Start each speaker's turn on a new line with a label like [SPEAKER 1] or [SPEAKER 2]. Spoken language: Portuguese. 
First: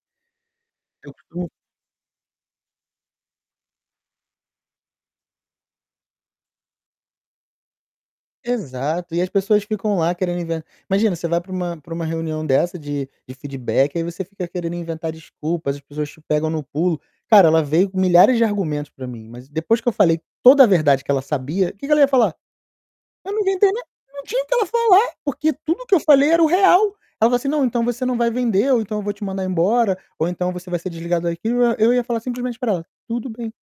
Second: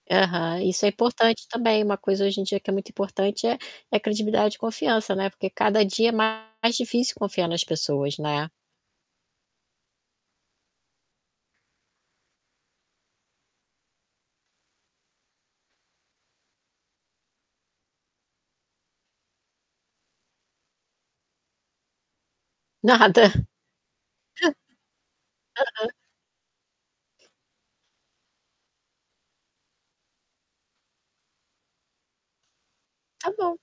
[SPEAKER 1] Aham, isso é
[SPEAKER 2] Eu
[SPEAKER 1] importante,
[SPEAKER 2] costumo.
[SPEAKER 1] também, uma coisa hoje em dia que é muito importante é é credibilidade e confiança, né. Porque cada dia é mais difícil confiar nas pessoas, né?
[SPEAKER 2] Exato, e as pessoas ficam lá querendo inven imagina, você vai pra uma pra uma reunião dessa de de feedback, aí você fica querendo inventar desculpas, as pessoas te pegam no pulo. Cara, ela veio com milhares de argumentos pra mim, mas depois que eu falei toda a verdade que ela sabia, que que ela ia falar?
[SPEAKER 1] Nada, hã.
[SPEAKER 2] Eu não inventei nada, não tinha o que ela falar, porque tudo
[SPEAKER 1] Aham.
[SPEAKER 2] que eu falei era o real. Ela falou assim: "Não, então você não vai vender ou então eu vou te mandar embora, ou então, você vai ser desligado daqui", eu ia falar simplesmente para ela: "Tudo
[SPEAKER 1] Tá
[SPEAKER 2] bem".
[SPEAKER 1] bom.